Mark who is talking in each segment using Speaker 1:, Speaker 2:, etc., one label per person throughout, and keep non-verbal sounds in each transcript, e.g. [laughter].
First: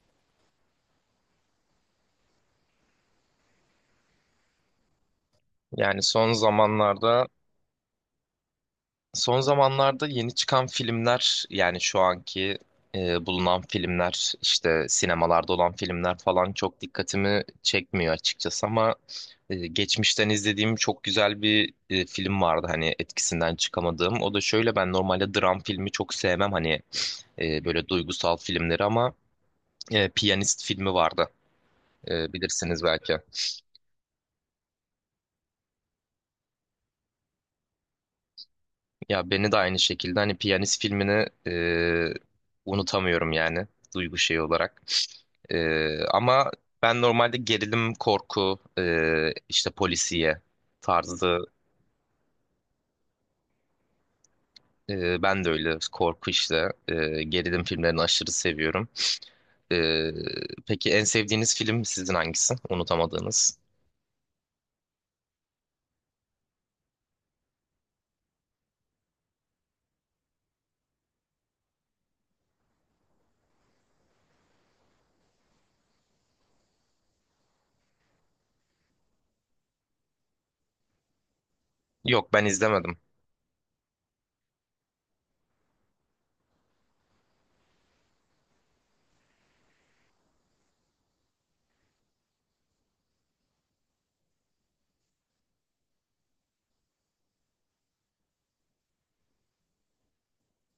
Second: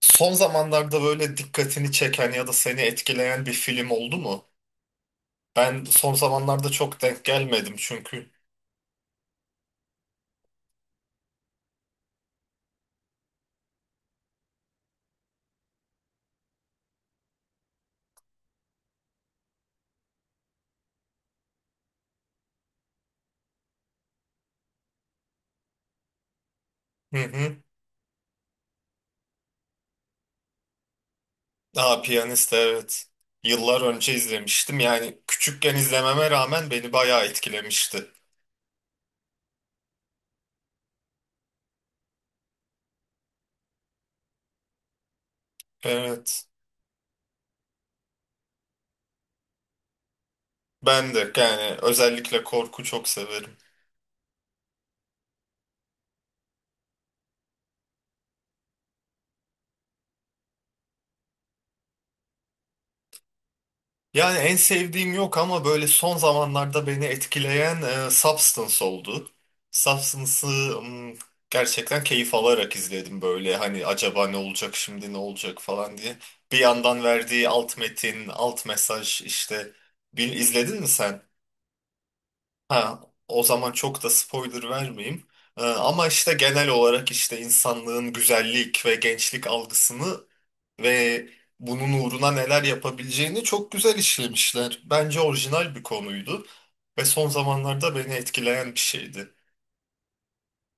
Speaker 1: Son zamanlarda böyle dikkatini çeken ya da seni etkileyen bir film oldu mu? Ben
Speaker 2: Yani
Speaker 1: son
Speaker 2: son
Speaker 1: zamanlarda çok denk
Speaker 2: zamanlarda
Speaker 1: gelmedim çünkü.
Speaker 2: son zamanlarda yeni çıkan filmler, yani şu anki bulunan filmler, işte sinemalarda olan filmler falan çok dikkatimi çekmiyor açıkçası. Ama geçmişten izlediğim çok güzel bir film vardı, hani etkisinden çıkamadığım. O da şöyle: ben normalde dram filmi çok sevmem, hani
Speaker 1: Hı hı.
Speaker 2: böyle duygusal filmleri. Ama Piyanist filmi vardı.
Speaker 1: Aa, Piyanist
Speaker 2: Bilirsiniz
Speaker 1: evet.
Speaker 2: belki.
Speaker 1: Yıllar önce izlemiştim. Yani küçükken izlememe rağmen beni bayağı etkilemişti.
Speaker 2: Ya beni de aynı şekilde, hani Piyanist filmini unutamıyorum yani, duygu şeyi olarak. E,
Speaker 1: Evet.
Speaker 2: ama ben normalde gerilim, korku, işte polisiye
Speaker 1: Ben de
Speaker 2: tarzı.
Speaker 1: yani özellikle korku çok severim.
Speaker 2: Ben de öyle, korku işte, gerilim filmlerini aşırı seviyorum. E, peki en sevdiğiniz film sizin hangisi? Unutamadığınız?
Speaker 1: Yani en sevdiğim yok ama böyle son zamanlarda beni etkileyen Substance oldu. Substance'ı mm, gerçekten keyif alarak izledim böyle hani acaba ne olacak şimdi ne olacak falan diye. Bir yandan verdiği alt metin, alt mesaj işte, bir izledin mi sen?
Speaker 2: Yok, ben izlemedim.
Speaker 1: Ha, o zaman çok da spoiler vermeyeyim. Ama işte genel olarak işte insanlığın güzellik ve gençlik algısını ve bunun uğruna neler yapabileceğini çok güzel işlemişler. Bence orijinal bir konuydu ve son zamanlarda beni etkileyen bir şeydi.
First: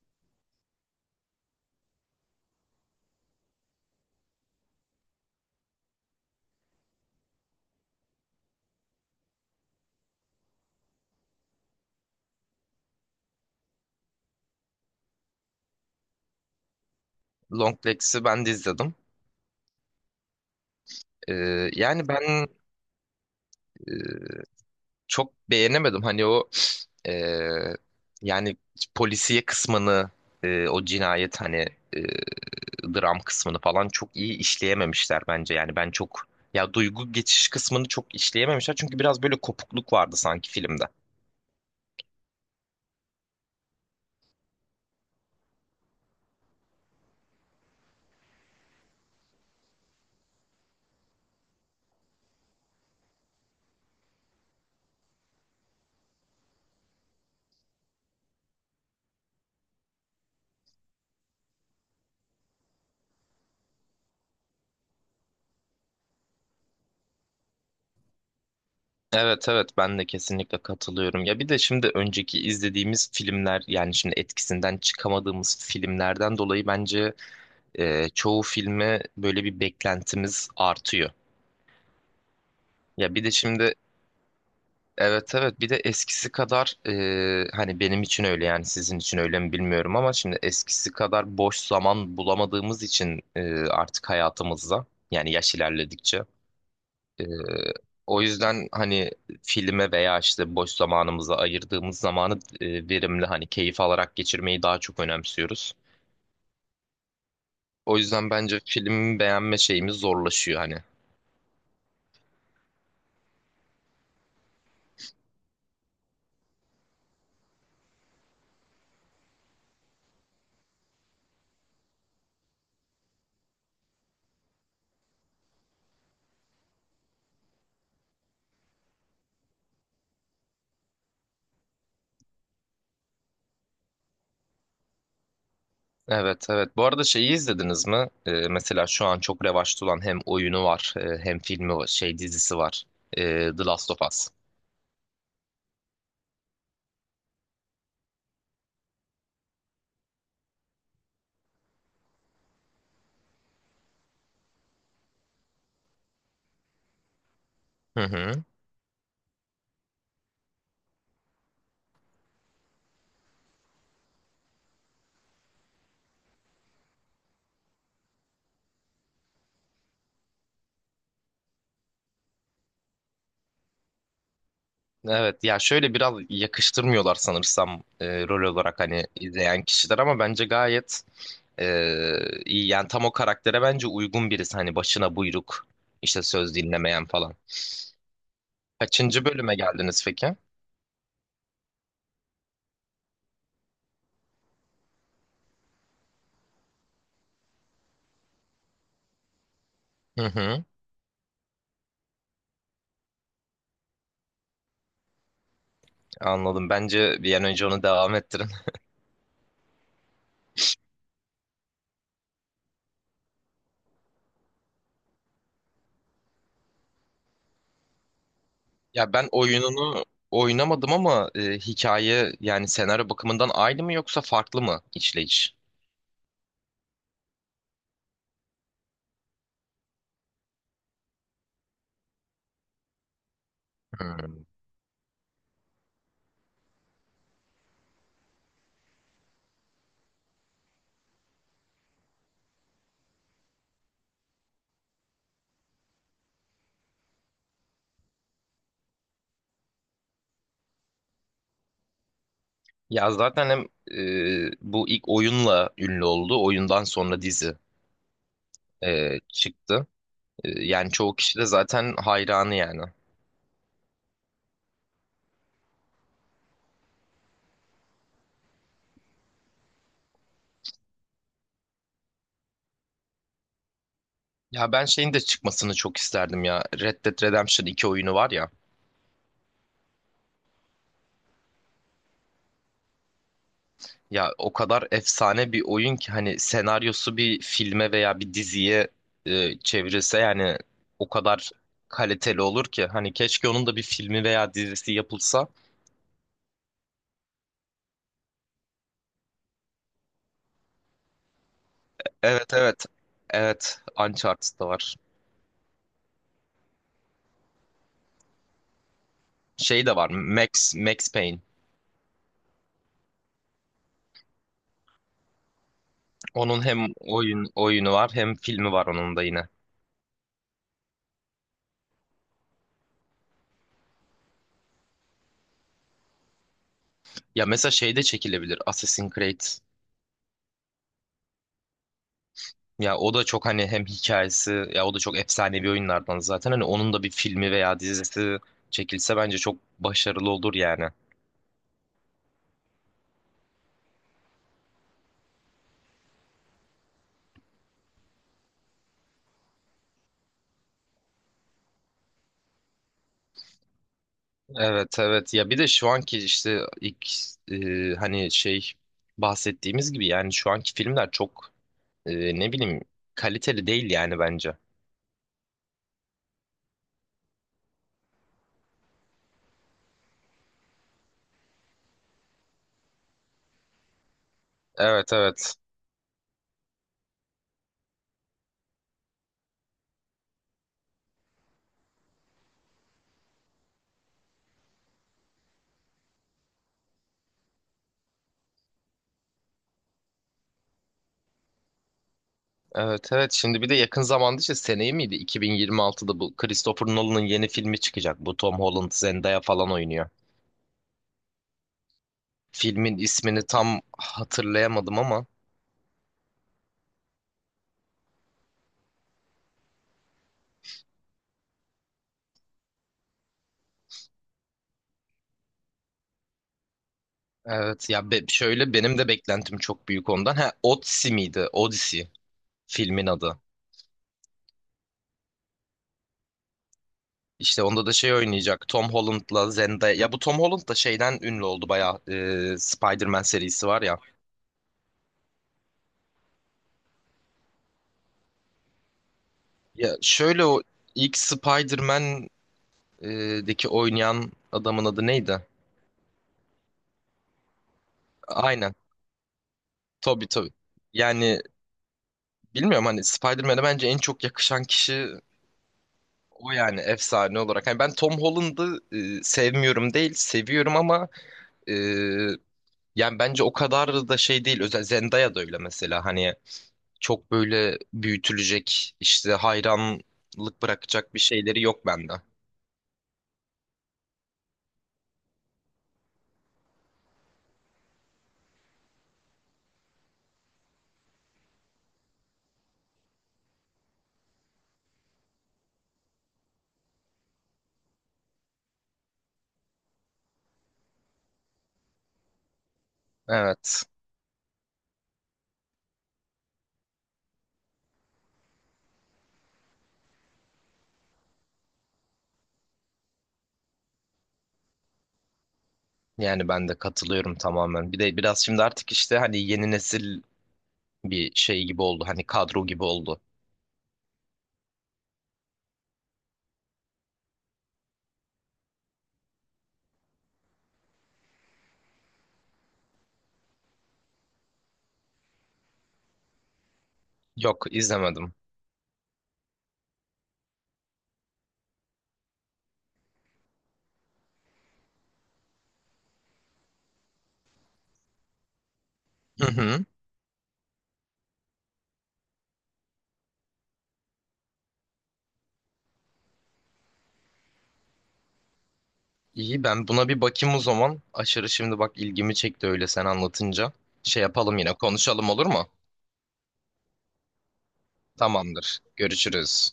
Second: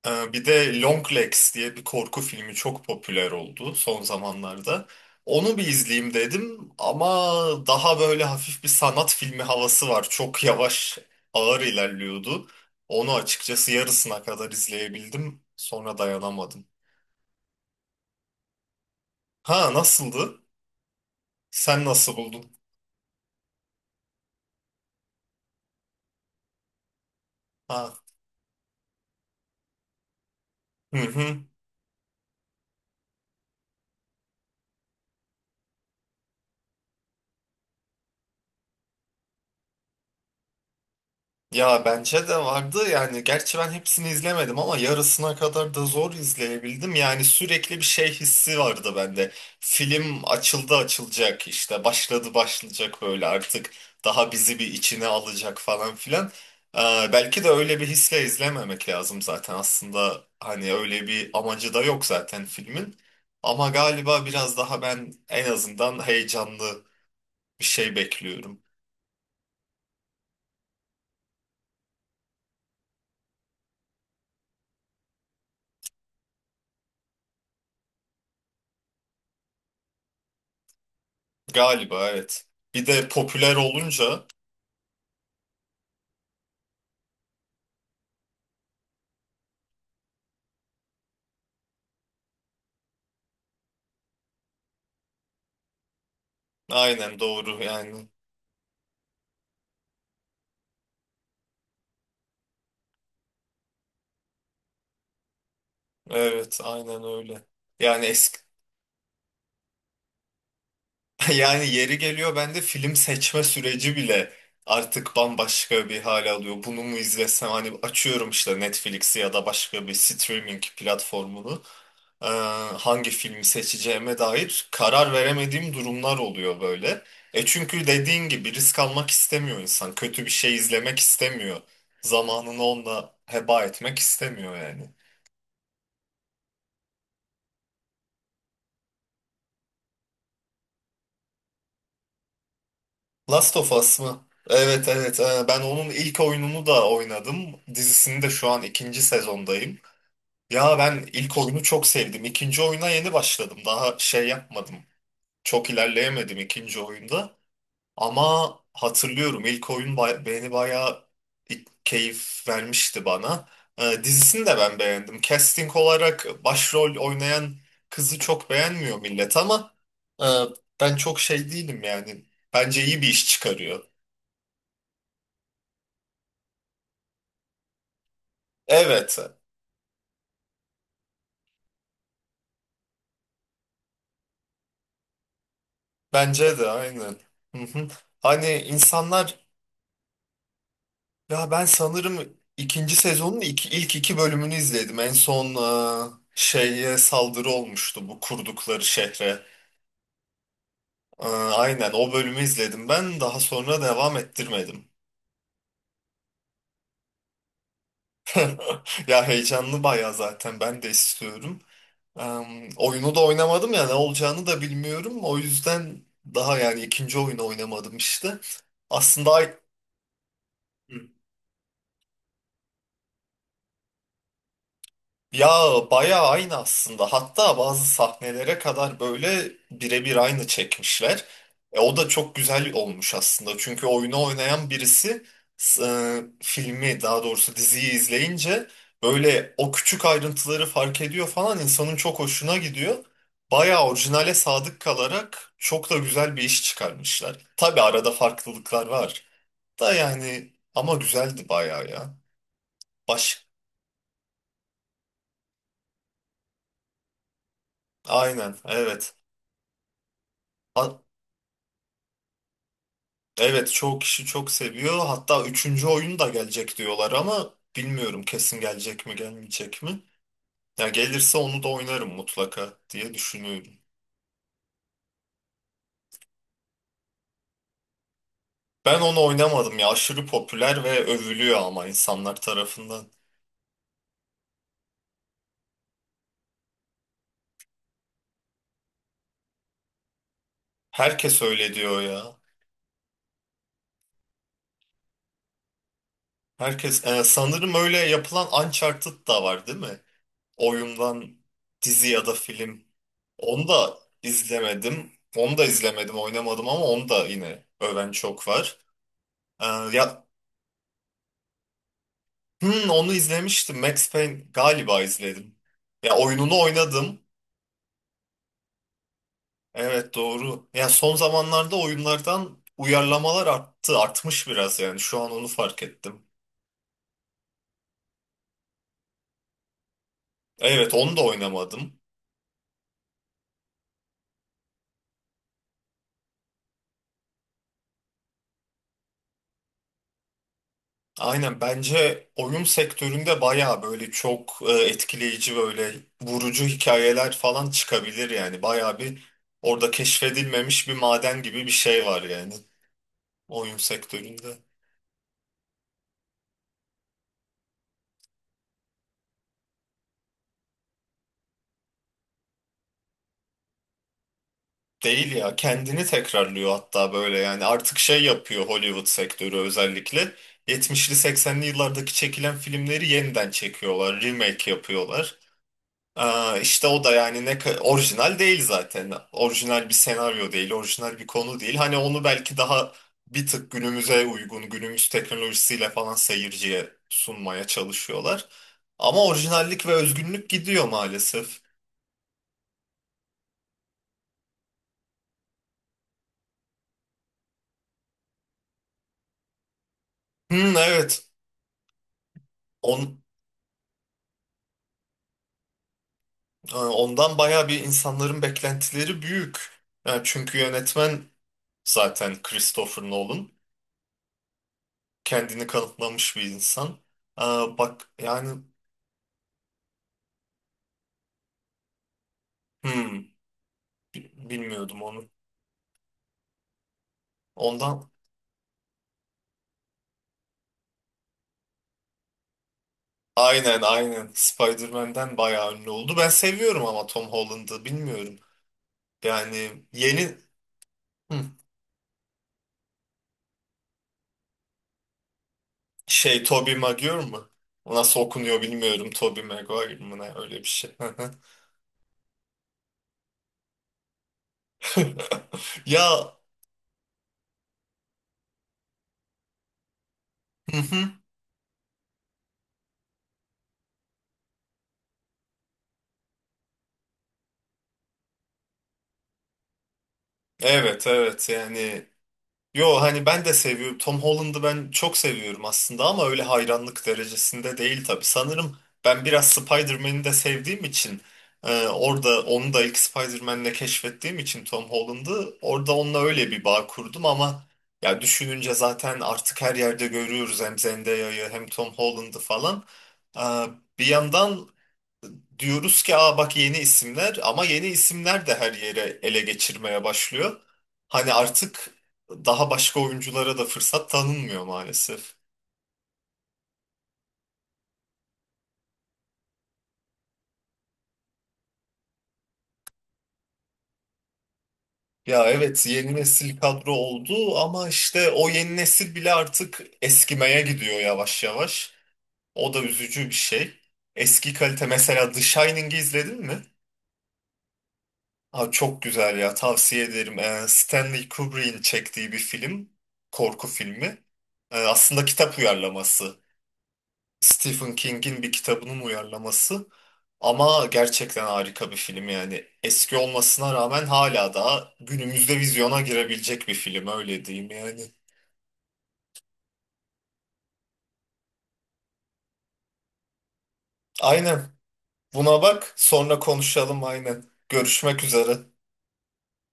Speaker 1: Bir de Long Legs diye bir korku filmi çok popüler oldu son zamanlarda. Onu bir izleyeyim dedim ama daha böyle hafif bir sanat filmi havası var. Çok yavaş, ağır ilerliyordu. Onu açıkçası yarısına kadar izleyebildim. Sonra dayanamadım.
Speaker 2: Long Legs'i ben de izledim.
Speaker 1: Ha, nasıldı?
Speaker 2: E,
Speaker 1: Sen
Speaker 2: yani
Speaker 1: nasıl
Speaker 2: ben
Speaker 1: buldun?
Speaker 2: çok beğenemedim. Hani o eee,
Speaker 1: Ha.
Speaker 2: yani polisiye kısmını, o
Speaker 1: Hı hı.
Speaker 2: cinayet hani, eee, dram kısmını falan çok iyi işleyememişler bence. Yani ben çok, ya duygu geçiş kısmını çok işleyememişler, çünkü biraz böyle kopukluk vardı sanki filmde.
Speaker 1: Ya bence de vardı yani, gerçi ben hepsini izlemedim ama yarısına kadar da zor izleyebildim. Yani sürekli bir şey hissi vardı bende. Film açıldı açılacak, işte başladı başlayacak, böyle artık daha bizi bir içine alacak falan filan. Ee, Belki de öyle bir hisle izlememek lazım zaten aslında, hani öyle bir amacı da yok zaten filmin. Ama galiba biraz daha ben en azından heyecanlı bir şey bekliyorum.
Speaker 2: Evet, evet, ben de kesinlikle katılıyorum. Ya bir de şimdi önceki izlediğimiz filmler, yani şimdi etkisinden çıkamadığımız filmlerden dolayı bence çoğu filme böyle bir beklentimiz artıyor.
Speaker 1: Galiba evet. Bir de
Speaker 2: Ya bir de
Speaker 1: popüler
Speaker 2: şimdi,
Speaker 1: olunca,
Speaker 2: evet, evet, bir de eskisi kadar, hani benim için öyle, yani sizin için öyle mi bilmiyorum, ama şimdi eskisi kadar boş zaman bulamadığımız için artık hayatımızda, yani yaş ilerledikçe,
Speaker 1: aynen
Speaker 2: e,
Speaker 1: doğru yani.
Speaker 2: o yüzden hani filme veya işte boş zamanımıza ayırdığımız zamanı verimli, hani keyif alarak geçirmeyi daha çok önemsiyoruz.
Speaker 1: Evet aynen öyle.
Speaker 2: O
Speaker 1: Yani
Speaker 2: yüzden
Speaker 1: eski
Speaker 2: bence film beğenme şeyimiz zorlaşıyor hani.
Speaker 1: [laughs] yani yeri geliyor bende film seçme süreci bile artık bambaşka bir hal alıyor. Bunu mu izlesem hani, açıyorum işte Netflix'i ya da başka bir streaming platformunu. Ee, Hangi filmi seçeceğime dair karar veremediğim durumlar oluyor böyle. E çünkü dediğin gibi risk almak istemiyor insan. Kötü bir şey izlemek istemiyor. Zamanını onunla heba etmek istemiyor yani.
Speaker 2: Evet, evet. Bu arada şeyi izlediniz mi? Mesela şu an çok revaçta olan, hem oyunu var hem filmi var, şey, dizisi var.
Speaker 1: Last
Speaker 2: The
Speaker 1: of
Speaker 2: Last of
Speaker 1: Us mı?
Speaker 2: Us.
Speaker 1: Evet evet. Ben onun ilk oyununu da oynadım. Dizisini de şu an ikinci sezondayım. Ya ben ilk oyunu çok sevdim. İkinci oyuna yeni başladım. Daha şey yapmadım. Çok ilerleyemedim ikinci oyunda.
Speaker 2: Hı hı.
Speaker 1: Ama hatırlıyorum, ilk oyun beni bayağı keyif vermişti bana. Dizisini de ben beğendim. Casting olarak başrol oynayan kızı çok beğenmiyor millet ama e, ben çok şey değilim yani. Bence iyi bir iş çıkarıyor.
Speaker 2: Evet, ya şöyle biraz yakıştırmıyorlar sanırsam rol olarak, hani
Speaker 1: Evet,
Speaker 2: izleyen kişiler, ama bence gayet iyi. Yani tam o karaktere bence uygun birisi, hani başına buyruk, işte söz
Speaker 1: bence de
Speaker 2: dinlemeyen
Speaker 1: aynen.
Speaker 2: falan.
Speaker 1: Hı hı. Hani
Speaker 2: Kaçıncı
Speaker 1: insanlar,
Speaker 2: bölüme geldiniz peki?
Speaker 1: ya ben sanırım ikinci sezonun ilk iki bölümünü izledim. En son şeye saldırı olmuştu bu kurdukları şehre.
Speaker 2: Hı hı.
Speaker 1: Aynen o bölümü izledim ben. Daha sonra devam ettirmedim.
Speaker 2: Anladım. Bence bir an önce onu devam ettirin.
Speaker 1: [laughs] Ya heyecanlı baya, zaten ben de istiyorum. E, Oyunu da oynamadım, ya ne olacağını da bilmiyorum. O yüzden daha yani ikinci oyunu oynamadım işte.
Speaker 2: Ya ben
Speaker 1: Aslında
Speaker 2: oyununu oynamadım ama hikaye, yani senaryo bakımından aynı mı yoksa farklı mı
Speaker 1: ya
Speaker 2: işleyiş?
Speaker 1: bayağı aynı aslında. Hatta bazı sahnelere kadar böyle birebir aynı çekmişler. E, o da çok güzel olmuş aslında. Çünkü oyunu
Speaker 2: Hmm.
Speaker 1: oynayan birisi filmi, daha doğrusu diziyi izleyince böyle o küçük ayrıntıları fark ediyor falan, insanın çok hoşuna gidiyor. Bayağı orijinale sadık kalarak çok da güzel bir iş çıkarmışlar. Tabii arada farklılıklar var da yani, ama güzeldi bayağı ya.
Speaker 2: Ya
Speaker 1: Baş,
Speaker 2: zaten hem bu ilk oyunla ünlü oldu. Oyundan sonra dizi
Speaker 1: aynen evet.
Speaker 2: çıktı. Yani
Speaker 1: A-
Speaker 2: çoğu kişi de zaten hayranı yani.
Speaker 1: Evet çoğu kişi çok seviyor. Hatta üçüncü oyun da gelecek diyorlar ama bilmiyorum kesin gelecek mi gelmeyecek mi. Ya gelirse onu da oynarım mutlaka diye düşünüyorum.
Speaker 2: Ya ben şeyin de çıkmasını çok isterdim ya. Red Dead Redemption iki oyunu var ya.
Speaker 1: Ben onu oynamadım ya, aşırı popüler ve övülüyor ama insanlar tarafından.
Speaker 2: Ya o kadar efsane bir oyun ki, hani senaryosu bir filme veya bir diziye çevrilse, yani o
Speaker 1: Herkes
Speaker 2: kadar
Speaker 1: öyle diyor ya.
Speaker 2: kaliteli olur ki, hani keşke onun da bir filmi veya dizisi yapılsa.
Speaker 1: Herkes sanırım öyle yapılan Uncharted da var değil mi? Oyundan dizi ya da
Speaker 2: Evet,
Speaker 1: film.
Speaker 2: evet.
Speaker 1: Onu
Speaker 2: Evet,
Speaker 1: da
Speaker 2: Uncharted da var.
Speaker 1: izlemedim. Onu da izlemedim, oynamadım ama onu da yine öven çok var. Ee,
Speaker 2: Şey de var,
Speaker 1: Ya
Speaker 2: Max Payne.
Speaker 1: Hmm, onu izlemiştim. Max Payne galiba izledim. Ya oyununu
Speaker 2: Onun hem
Speaker 1: oynadım.
Speaker 2: oyun, oyunu var hem filmi var, onun da yine.
Speaker 1: Evet doğru. Ya son zamanlarda oyunlardan uyarlamalar arttı. Artmış biraz yani. Şu an onu fark ettim.
Speaker 2: Ya mesela şey de çekilebilir, Assassin's Creed.
Speaker 1: Evet onu da oynamadım.
Speaker 2: Ya o da çok, hani hem hikayesi, ya o da çok efsanevi oyunlardan zaten. Hani onun da bir filmi veya dizisi çekilse bence çok başarılı olur yani.
Speaker 1: Aynen, bence oyun sektöründe baya böyle çok etkileyici, böyle vurucu hikayeler falan çıkabilir yani. Baya bir orada keşfedilmemiş bir maden gibi bir şey var yani oyun sektöründe.
Speaker 2: Evet, evet, ya bir de şu anki işte ilk, hani şey bahsettiğimiz gibi, yani şu anki filmler çok, ne bileyim, kaliteli değil yani bence.
Speaker 1: Değil ya, kendini tekrarlıyor hatta, böyle yani artık şey yapıyor Hollywood sektörü, özellikle 70'li 80'li yıllardaki çekilen filmleri yeniden çekiyorlar, remake
Speaker 2: Evet,
Speaker 1: yapıyorlar.
Speaker 2: evet.
Speaker 1: Aa, işte o da yani ne orijinal değil, zaten orijinal bir senaryo değil, orijinal bir konu değil, hani onu belki daha bir tık günümüze uygun, günümüz teknolojisiyle falan seyirciye sunmaya çalışıyorlar. Ama orijinallik ve özgünlük gidiyor maalesef.
Speaker 2: Evet, evet, şimdi bir de yakın zamanda, işte seneye miydi, 2026'da bu Christopher Nolan'ın yeni filmi çıkacak. Bu Tom Holland, Zendaya falan oynuyor.
Speaker 1: Hmm, evet.
Speaker 2: Filmin
Speaker 1: on
Speaker 2: ismini tam hatırlayamadım ama
Speaker 1: Ondan bayağı bir insanların beklentileri büyük. Yani çünkü yönetmen zaten Christopher Nolan. Kendini kanıtlamış bir insan. Aa,
Speaker 2: evet,
Speaker 1: bak
Speaker 2: ya
Speaker 1: yani,
Speaker 2: şöyle benim de beklentim çok büyük ondan. Ha, Odyssey miydi? Odyssey filmin
Speaker 1: hmm,
Speaker 2: adı.
Speaker 1: bilmiyordum onu.
Speaker 2: İşte onda da
Speaker 1: Ondan,
Speaker 2: şey oynayacak, Tom Holland'la Zendaya. Ya bu Tom Holland da şeyden ünlü oldu bayağı. Spider-Man serisi
Speaker 1: aynen
Speaker 2: var ya.
Speaker 1: aynen, Spider-Man'den bayağı ünlü oldu. Ben seviyorum ama Tom Holland'ı bilmiyorum. Yani
Speaker 2: Ya
Speaker 1: yeni,
Speaker 2: şöyle o ilk
Speaker 1: hmm,
Speaker 2: Spider-Man'deki oynayan adamın adı neydi?
Speaker 1: şey, Tobey Maguire mı? O nasıl okunuyor
Speaker 2: Aynen.
Speaker 1: bilmiyorum. Tobey Maguire mı,
Speaker 2: Tobey
Speaker 1: ne
Speaker 2: Tobey.
Speaker 1: öyle bir şey.
Speaker 2: Yani bilmiyorum, hani Spider-Man'e bence en çok yakışan kişi
Speaker 1: [laughs] Ya,
Speaker 2: o yani, efsane olarak. Hani ben Tom Holland'ı sevmiyorum değil,
Speaker 1: hı
Speaker 2: seviyorum
Speaker 1: hı.
Speaker 2: ama yani bence o kadar da şey değil. Özel Zendaya da öyle mesela. Hani çok böyle büyütülecek, işte hayranlık
Speaker 1: Evet
Speaker 2: bırakacak bir
Speaker 1: evet
Speaker 2: şeyleri yok
Speaker 1: yani,
Speaker 2: bende.
Speaker 1: yo hani ben de seviyorum. Tom Holland'ı ben çok seviyorum aslında ama öyle hayranlık derecesinde değil tabii. Sanırım ben biraz Spider-Man'i de sevdiğim için, orada onu da ilk Spider-Man'le keşfettiğim için Tom Holland'ı orada onunla öyle bir bağ kurdum ama, ya düşününce zaten artık her yerde görüyoruz hem Zendaya'yı hem Tom Holland'ı falan. E,
Speaker 2: Evet.
Speaker 1: Bir yandan diyoruz ki aa bak yeni isimler, ama yeni isimler de her yere ele geçirmeye başlıyor. Hani artık daha başka oyunculara da fırsat tanınmıyor maalesef.
Speaker 2: Yani ben de katılıyorum tamamen. Bir de biraz şimdi artık işte hani yeni nesil bir şey gibi oldu. Hani kadro gibi oldu.
Speaker 1: Ya evet yeni nesil kadro oldu ama işte o yeni nesil bile artık eskimeye gidiyor yavaş yavaş. O da üzücü bir şey. Eski kalite, mesela The Shining'i izledin mi?
Speaker 2: Yok izlemedim.
Speaker 1: Abi çok güzel ya, tavsiye ederim. Stanley Kubrick'in çektiği bir film, korku filmi. Aslında kitap uyarlaması. Stephen King'in bir kitabının
Speaker 2: Hı hı.
Speaker 1: uyarlaması. Ama gerçekten harika bir film yani. Eski olmasına rağmen hala daha günümüzde vizyona girebilecek bir film, öyle diyeyim yani.
Speaker 2: İyi, ben buna bir bakayım o zaman. Aşırı, şimdi bak ilgimi çekti öyle sen anlatınca. Şey yapalım,
Speaker 1: Aynen.
Speaker 2: yine konuşalım, olur
Speaker 1: Buna
Speaker 2: mu?
Speaker 1: bak, sonra konuşalım aynen. Görüşmek üzere.
Speaker 2: Tamamdır. Görüşürüz.